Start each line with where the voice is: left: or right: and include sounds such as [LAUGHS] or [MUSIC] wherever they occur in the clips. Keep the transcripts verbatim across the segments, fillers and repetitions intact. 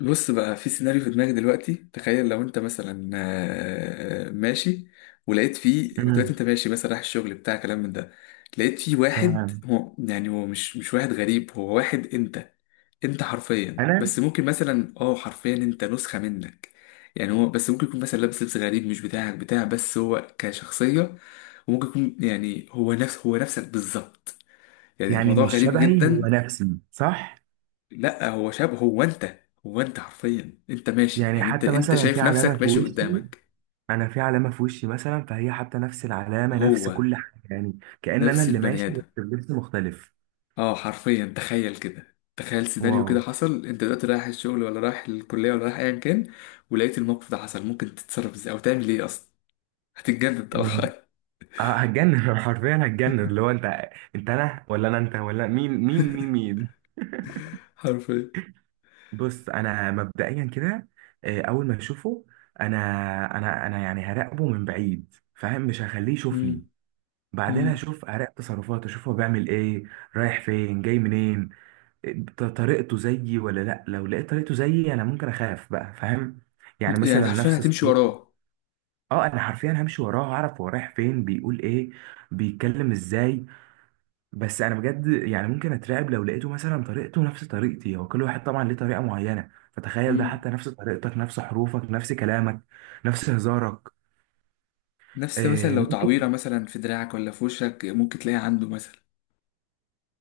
left: بص بقى، في سيناريو في دماغي دلوقتي. تخيل لو انت مثلا آه، ماشي. ولقيت فيه دلوقتي
right: امم
left: انت ماشي مثلا رايح الشغل بتاع كلام من ده. لقيت فيه واحد،
right: تمام.
left: هو يعني هو مش مش واحد غريب، هو واحد انت انت حرفيا، بس
right: انا
left: ممكن مثلا، اه حرفيا انت نسخة منك. يعني هو بس ممكن يكون مثلا لابس لبس غريب، مش بتاعك بتاع بس، هو كشخصية. وممكن يكون يعني هو نفس هو نفسك بالظبط. يعني
right: يعني
left: الموضوع
right: مش
left: غريب
right: شبهي، هو
left: جدا.
right: نفسي صح؟
left: لا، هو شاب، هو انت. هو انت حرفيا، انت ماشي،
right: يعني
left: يعني انت
right: حتى
left: انت
right: مثلا في
left: شايف
right: علامه
left: نفسك
right: في
left: ماشي
right: وشي،
left: قدامك.
right: انا في علامه في وشي مثلا، فهي حتى نفس العلامه، نفس
left: هو
right: كل حاجه، يعني كأن انا
left: نفس
right: اللي
left: البني
right: ماشي
left: ادم.
right: بس بلبس مختلف.
left: اه حرفيا، تخيل كده تخيل سيناريو
right: واو!
left: كده حصل. انت دلوقتي رايح الشغل ولا رايح الكلية ولا رايح ايا كان، ولقيت الموقف ده حصل. ممكن تتصرف ازاي او تعمل ايه اصلا؟ هتتجنن
right: إيه.
left: طبعا.
right: اه هتجنن [LAUGHS] حرفيا هتجنن، اللي هو انت انت انا ولا انا انت؟ ولا مين مين مين مين؟
left: [LAUGHS] حرفيا.
right: بص انا مبدئيا كده، آه، اول ما اشوفه انا انا انا يعني هراقبه من بعيد فاهم، مش هخليه يشوفني.
left: مم.
right: بعدين
left: مم.
right: اشوف، اراقب تصرفاته، اشوف هو بيعمل ايه، رايح فين، جاي منين. ط- طريقته زيي ولا لا؟ لو لقيت طريقته زيي انا ممكن اخاف بقى فاهم. يعني مثلا
left: يعني حرفيا
right: نفس
left: هتمشي
right: الصوت.
left: وراه.
right: اه انا حرفيا همشي وراه، هعرف هو رايح فين، بيقول ايه، بيتكلم ازاي. بس انا بجد يعني ممكن اترعب لو لقيته مثلا طريقته نفس طريقتي. هو كل واحد طبعا ليه طريقة معينة، فتخيل ده
left: مم.
right: حتى نفس طريقتك، نفس حروفك، نفس كلامك، نفس هزارك.
left: نفس مثلا
right: آه،
left: لو
right: ممكن.
left: تعويرة مثلا في دراعك ولا في وشك، ممكن تلاقيها عنده مثلا.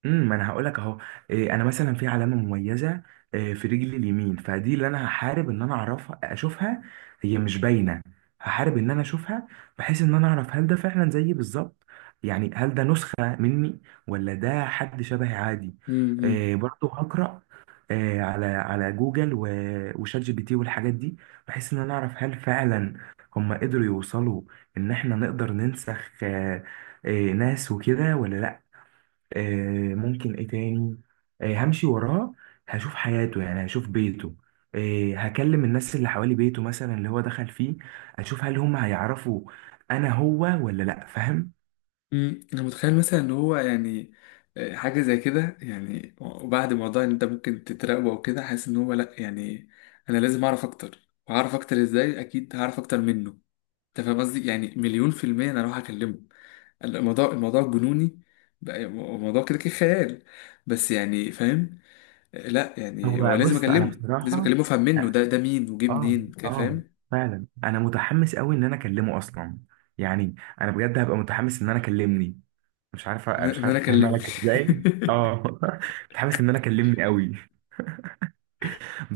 right: امم ما انا هقول لك اهو. إيه، انا مثلا في علامه مميزه، إيه، في رجلي اليمين، فدي اللي انا هحارب ان انا اعرفها اشوفها. هي مش باينه، هحارب ان انا اشوفها، بحيث ان انا اعرف هل ده فعلا زيي بالظبط. يعني هل ده نسخه مني، ولا ده حد شبهي عادي.
left: مم.
right: إيه، برضه هقرا، إيه، على على جوجل و- وشات جي بي تي والحاجات دي، بحيث ان انا اعرف هل فعلا هم قدروا يوصلوا ان احنا نقدر ننسخ آه، إيه، ناس وكده ولا لا. آه، ممكن ايه تاني؟ آه، همشي وراه، هشوف حياته، يعني هشوف بيته، آه، هكلم الناس اللي حوالي بيته مثلا، اللي هو دخل فيه، اشوف هل هم هيعرفوا انا هو ولا لا، فاهم.
left: امم انا متخيل مثلا ان هو يعني، آه، حاجه زي كده. يعني وبعد موضوع ان انت ممكن تتراقبه او كده، حاسس ان هو لا، يعني انا لازم اعرف اكتر. وهعرف اكتر ازاي؟ اكيد هعرف اكتر منه. انت فاهم قصدي؟ يعني مليون في الميه انا اروح اكلمه. الموضوع الموضوع جنوني، بقى موضوع كده كده خيال. بس يعني فاهم، آه، لا يعني هو
right: هو
left: لازم
right: بص انا
left: اكلمه. لازم
right: بصراحة،
left: اكلمه افهم منه ده ده مين، وجه
right: اه
left: منين كده،
right: اه
left: فاهم.
right: فعلا انا متحمس قوي ان انا اكلمه اصلا، يعني انا بجد هبقى متحمس ان انا اكلمني. مش عارف
left: ان
right: مش
left: إن
right: عارف
left: انا
right: افهمها
left: كلمني.
right: لك ازاي، اه.
left: [LAUGHS]
right: [LAUGHS] متحمس ان انا اكلمني قوي.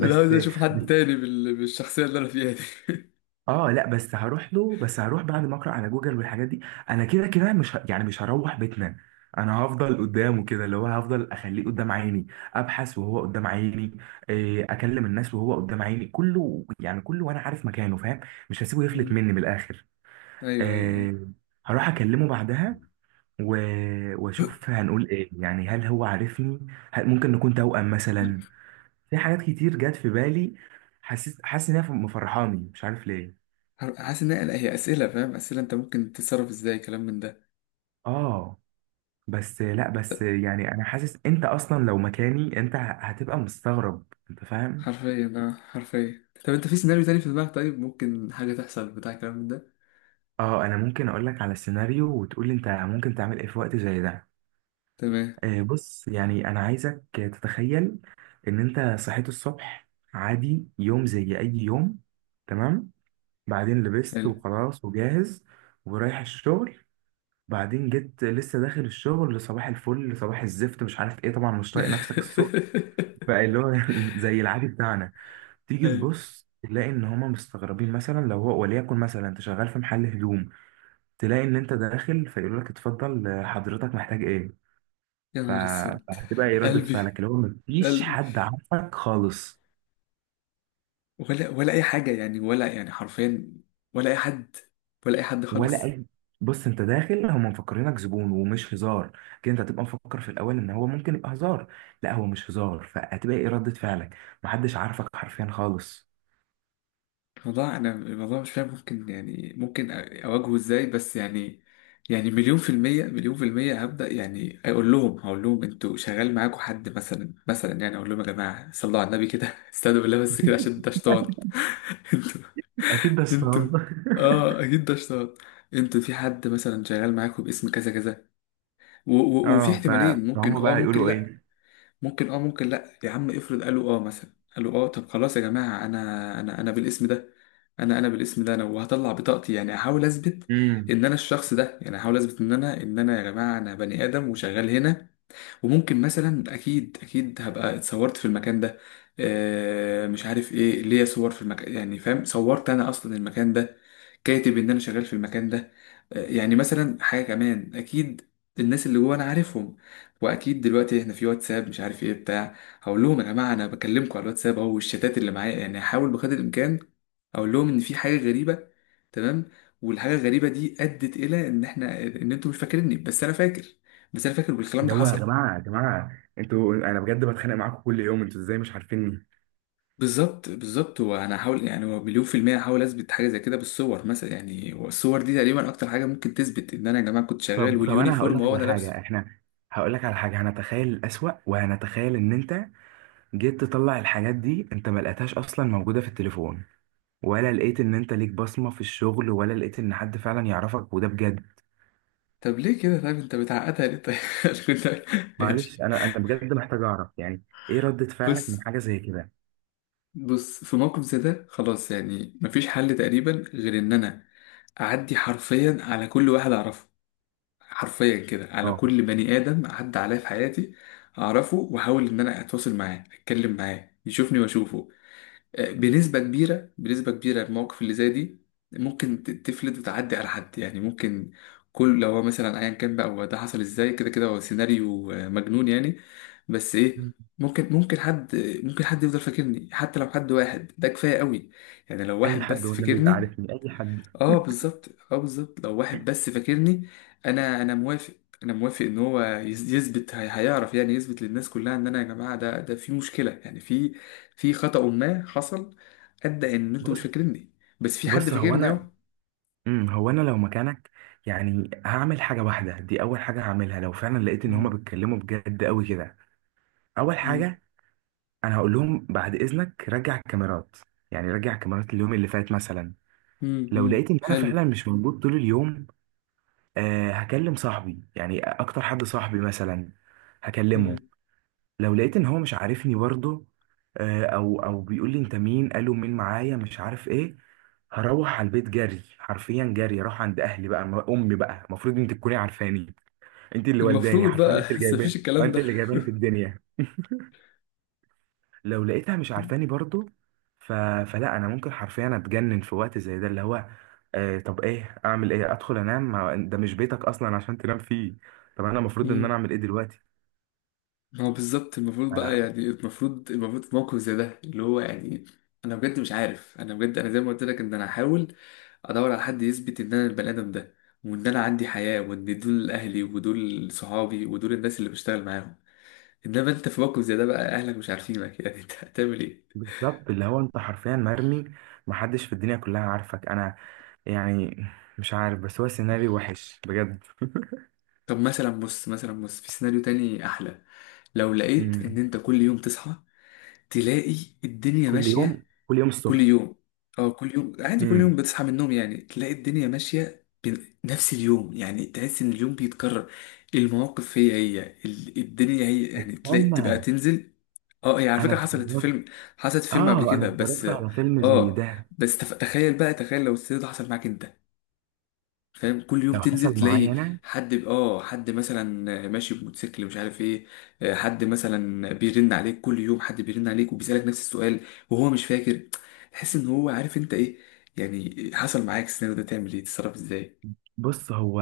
left: انا عاوز اشوف حد تاني بال- بالشخصيه اللي انا فيها دي.
right: اه، لا بس هروح له، بس هروح بعد ما اقرا على جوجل والحاجات دي. انا كده كده مش ه... يعني مش هروح بيتنا، انا هفضل قدامه كده، اللي هو هفضل اخليه قدام عيني، ابحث وهو قدام عيني، إيه اكلم الناس وهو قدام عيني، كله يعني كله، وانا عارف مكانه فاهم. مش هسيبه يفلت
left: مم.
right: مني من الاخر.
left: ايوه ايوه ايوه.
right: إيه، هروح اكلمه بعدها و... واشوف هنقول ايه، يعني هل هو عارفني، هل ممكن نكون توأم مثلا. في حاجات كتير جت في بالي، حسيت حاسس انها مفرحاني مش عارف ليه.
left: حاسس ان هي هي اسئله، فاهم، اسئله انت ممكن تتصرف ازاي، كلام من ده.
right: اه بس لا، بس يعني انا حاسس انت اصلا لو مكاني انت هتبقى مستغرب، انت فاهم.
left: حرفيا اه حرفيا طب انت في سيناريو تاني في دماغك؟ طيب ممكن حاجه تحصل بتاع كلام من ده.
right: اه انا ممكن اقول لك على سيناريو وتقول لي انت ممكن تعمل ايه في وقت زي ده.
left: تمام.
right: آه، بص يعني انا عايزك تتخيل ان انت صحيت الصبح، عادي يوم زي اي يوم، تمام، بعدين لبست
left: حلو.
right: وخلاص وجاهز ورايح الشغل. بعدين جيت لسه داخل الشغل، صباح الفل، صباح الزفت مش عارف ايه، طبعا مش طايق نفسك
left: [LAUGHS]
right: الصبح، بقى اللي هو [LAUGHS] زي العادي بتاعنا. تيجي
left: ايوه.
right: تبص تلاقي ان هما مستغربين، مثلا لو هو وليكن مثلا انت شغال في محل هدوم، تلاقي ان انت داخل فيقول لك اتفضل، آه، حضرتك محتاج ايه.
left: يا
right: ف-
left: نهار اسود.
right: فهتبقى ايه ردة
left: قلبي.
right: فعلك، اللي هو مفيش
left: قلبي.
right: حد عارفك خالص
left: ولا ولا اي حاجه، يعني ولا، يعني حرفيا، ولا اي حد، ولا اي حد
right: ولا
left: خالص.
right: اي. بص انت داخل هما مفكرينك زبون ومش هزار، كده انت هتبقى مفكر في الاول ان هو ممكن يبقى هزار، لا هو مش هزار، فهتبقى ايه ردة فعلك؟ محدش عارفك حرفيا خالص.
left: الموضوع، انا الموضوع مش فاهم ممكن، يعني ممكن اواجهه ازاي، بس يعني، يعني مليون في المية، مليون في المية هبدأ، يعني اقول لهم هقول لهم انتوا شغال معاكم حد مثلا، مثلا يعني اقول لهم يا جماعة صلوا على النبي كده. [LAUGHS] استهدوا بالله بس كده عشان ده شيطان. [LAUGHS] انتوا.
right: اكيد بس [LAUGHS]
left: انتوا. اه اكيد ده شيطان. انتوا في حد مثلا شغال معاكم باسم كذا كذا، و- و- وفي
right: اه ف-
left: احتمالين، ممكن
right: فهم
left: اه،
right: بقى
left: ممكن
right: هيقولوا
left: لا. ممكن اه، ممكن لا. يا عم افرض قالوا اه، مثلا قالوا اه، طب خلاص يا جماعة، انا انا انا بالاسم ده. انا انا بالاسم ده. انا وهطلع بطاقتي، يعني احاول اثبت
right: ايه،
left: ان انا الشخص ده. يعني احاول اثبت ان انا ان انا يا جماعة انا بني ادم وشغال هنا. وممكن مثلا، اكيد اكيد هبقى اتصورت في المكان ده. آه مش عارف ايه، ليا صور في المكان، يعني فاهم، صورت انا اصلا المكان ده، كاتب ان انا شغال في المكان ده. آه، يعني مثلا حاجه كمان اكيد، الناس اللي جوه انا عارفهم. واكيد دلوقتي احنا في واتساب مش عارف ايه بتاع، هقول لهم يا جماعه انا بكلمكم على الواتساب او الشتات اللي معايا. يعني هحاول بقدر الامكان اقول لهم ان في حاجه غريبه. تمام. والحاجه الغريبه دي ادت الى ان احنا ان انتوا مش فاكريني، بس انا فاكر. بس انا فاكر والكلام
right: اللي
left: ده
right: هو يا
left: حصل.
right: جماعه يا جماعه انتوا انا بجد بتخانق معاكم كل يوم، انتوا ازاي مش عارفيني.
left: بالظبط بالظبط. وانا هحاول، يعني هو مليون في المية، هحاول اثبت حاجة زي كده بالصور مثلا. يعني والصور دي تقريبا اكتر حاجة ممكن تثبت ان انا يا جماعة كنت شغال،
right: طب طب انا هقول
left: واليونيفورم
right: لك
left: هو
right: على
left: انا لابسه.
right: حاجه، احنا هقول لك على حاجه، هنتخيل الاسوأ، وهنتخيل ان انت جيت تطلع الحاجات دي انت ما لقيتهاش اصلا موجوده في التليفون، ولا لقيت ان انت ليك بصمه في الشغل، ولا لقيت ان حد فعلا يعرفك وده بجد.
left: طب ليه كده طيب؟ انت بتعقدها ليه طيب؟ [LAUGHS] كنت-
right: معلش
left: ماشي.
right: انا انا بجد محتاج اعرف يعني ايه ردة فعلك
left: بص
right: من حاجه زي كده.
left: بص في موقف زي ده، خلاص، يعني مفيش حل تقريبا غير ان انا اعدي حرفيا على كل واحد اعرفه. حرفيا كده، على
right: اه،
left: كل بني ادم عدى عليا في حياتي، اعرفه، واحاول ان انا اتواصل معاه، اتكلم معاه، يشوفني واشوفه. بنسبة كبيرة بنسبة كبيرة، المواقف اللي زي دي ممكن ت- تفلت وتعدي على حد، يعني ممكن. كل لو هو مثلا ايا كان بقى، هو ده حصل ازاي، كده كده هو سيناريو آه، مجنون يعني. بس ايه، ممكن ممكن حد، ممكن حد يفضل فاكرني. حتى لو حد واحد ده كفاية قوي. يعني لو
right: اي
left: واحد
right: حد
left: بس
right: والنبي يبقى
left: فاكرني.
right: عارفني، اي حد.
left: اه بالظبط، اه بالظبط، لو واحد بس فاكرني. انا انا موافق. انا موافق ان هو يز- يثبت، هي- هيعرف، يعني يثبت للناس كلها ان انا، يا جماعه، ده ده في مشكله، يعني في في خطأ ما حصل، ادى ان انتوا مش
right: بص
left: فاكريني. بس في حد
right: بص، هو
left: فاكرني اهو.
right: انا، امم هو انا لو مكانك يعني هعمل حاجه واحده، دي اول حاجه هعملها لو فعلا لقيت ان هما
left: مم.
right: بيتكلموا بجد قوي كده. اول
left: مم.
right: حاجه، انا هقول لهم بعد اذنك رجع الكاميرات، يعني رجع الكاميرات اليوم اللي فات مثلا.
left: مم.
right: لو
left: مم.
right: لقيت ان انا
left: حلو.
right: فعلا مش موجود طول اليوم، آه هكلم صاحبي، يعني اكتر حد صاحبي مثلا هكلمه.
left: مم.
right: لو لقيت ان هو مش عارفني برضه، آه، او او بيقول لي انت مين، قالوا مين معايا، مش عارف ايه، هروح على البيت جري، حرفيا جري، اروح عند اهلي بقى، م- امي بقى المفروض انت تكوني عارفاني، انت اللي والداني،
left: المفروض
right: حرفيا
left: بقى.
right: انت
left: [LAUGHS]
right: اللي
left: بس مفيش
right: جايباني،
left: الكلام
right: انت
left: ده.
right: اللي جايباني في الدنيا. لو لقيتها مش عارفاني برضه ف... فلا انا ممكن حرفيا اتجنن في وقت زي ده، اللي هو آه طب ايه، اعمل ايه، ادخل انام، ما- ده مش بيتك اصلا عشان تنام فيه. طب انا المفروض ان انا
left: مم.
right: اعمل ايه دلوقتي؟
left: ما هو بالظبط المفروض بقى، يعني المفروض المفروض في موقف زي ده، اللي هو يعني، انا بجد مش عارف. انا بجد، انا زي ما قلت لك ان انا هحاول ادور على حد يثبت ان انا البني ادم ده، وان انا عندي حياه، وان دول اهلي، ودول صحابي، ودول الناس اللي بشتغل معاهم. انما انت في موقف زي ده بقى اهلك مش عارفينك. [LAUGHS] يعني انت هتعمل ايه؟
right: بالظبط، اللي هو انت حرفيا مرمي، محدش في الدنيا كلها عارفك. انا يعني مش عارف، بس هو سيناريو وحش بجد [LAUGHS]
left: طب مثلا بص، مثلا بص في سيناريو تاني احلى. لو لقيت ان
right: أمم.
left: انت كل يوم تصحى، تلاقي الدنيا
right: كل يوم،
left: ماشيه.
right: كل يوم
left: كل
right: الصبح.
left: يوم. اه كل يوم عادي، كل يوم
right: امم.
left: بتصحى من النوم يعني تلاقي الدنيا ماشيه بنفس اليوم. يعني تحس ان اليوم بيتكرر، المواقف هي هي، ال- الدنيا هي، يعني تلاقي تبقى
right: استنى،
left: تنزل. اه هي على
right: انا
left: فكرة حصلت في
right: اتفرجت.
left: فيلم، حصلت في فيلم قبل
right: اه انا
left: كده، بس.
right: اتفرجت على فيلم زي
left: اه،
right: ده.
left: بس تف... تخيل بقى، تخيل لو السيناريو ده حصل معاك انت، فاهم؟ كل يوم
right: لو
left: تنزل
right: حصل
left: تلاقي
right: معايا انا،
left: حد ب- اه حد مثلا ماشي بموتوسيكل مش عارف ايه. آه، حد مثلا بيرن عليك كل يوم، حد بيرن عليك وبيسألك نفس السؤال وهو مش فاكر. تحس ان هو عارف انت ايه. يعني حصل معاك السيناريو ده، تعمل ايه، تتصرف ازاي؟
right: بص هو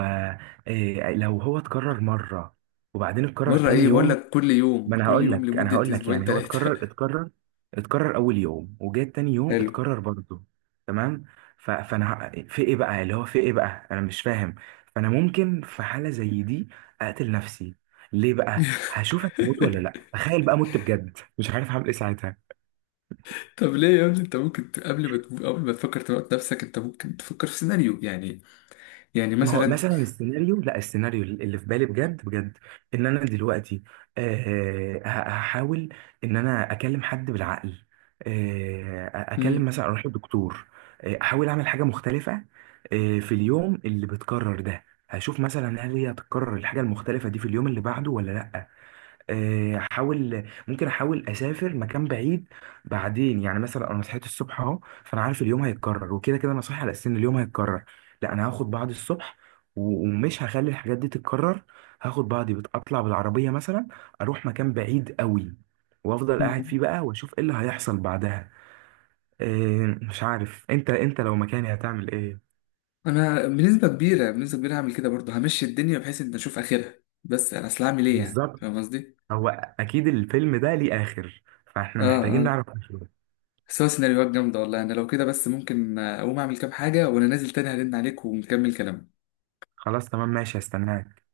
right: إيه لو هو اتكرر مره وبعدين اتكرر
left: مرة
right: تاني
left: ايه؟ بقول
right: يوم،
left: لك كل يوم،
right: ما انا
left: كل
right: هقول
left: يوم
right: لك، انا
left: لمدة
right: هقول لك،
left: اسبوعين،
right: يعني هو
left: ثلاثة.
right: اتكرر اتكرر، اتكرر اول يوم وجاء تاني
left: [LAUGHS]
right: يوم
left: حلو.
right: اتكرر برضه، تمام. ف- فانا ه- في ايه بقى، اللي هو في ايه بقى، انا مش فاهم. فانا ممكن في حالة زي دي اقتل نفسي، ليه بقى؟ هشوفك موت ولا لا؟
left: [LAUGHS]
right: تخيل بقى مت بجد، مش عارف هعمل ايه ساعتها.
left: طب ليه يا ابني، انت ممكن ت- قبل ما تموت، قبل ما تفكر تموت نفسك، انت ممكن تفكر في سيناريو، يعني، يعني
right: ما هو
left: مثلا.
right: مثلا السيناريو، لا، السيناريو اللي في بالي بجد بجد، ان انا دلوقتي آه، ه- هحاول ان انا اكلم حد بالعقل، آه، اكلم
left: مم.
right: مثلا، اروح لدكتور، آه، احاول اعمل حاجه مختلفه، آه، في اليوم اللي بتكرر ده، هشوف مثلا هل هي هتتكرر الحاجه المختلفه دي في اليوم اللي بعده ولا لا. آه، احاول، ممكن احاول اسافر مكان بعيد. بعدين يعني مثلا انا صحيت الصبح اهو، فانا عارف اليوم هيتكرر، وكده كده انا صاحي على اساس ان اليوم هيتكرر، لا انا هاخد بعض الصبح و- ومش هخلي الحاجات دي تتكرر. هاخد بعضي، بطلع بالعربيه مثلا، اروح مكان بعيد قوي، وافضل قاعد
left: مم.
right: فيه بقى واشوف ايه اللي هيحصل بعدها. آه، مش عارف انت، انت لو مكاني هتعمل ايه؟
left: انا بنسبه كبيره، بنسبه كبيره هعمل كده برضه، همشي الدنيا بحيث ان اشوف اخرها. بس انا اصل هعمل ايه يعني،
right: بالظبط.
left: فاهم قصدي.
right: هو اكيد الفيلم ده ليه اخر، فاحنا
left: اه
right: محتاجين
left: اه.
right: نعرف آخره.
left: بس هو سيناريوهات جامده والله. انا لو كده بس ممكن اقوم اعمل كام حاجه، وانا نازل تاني هرن عليك ونكمل كلامنا.
right: خلاص تمام ماشي، هستناك.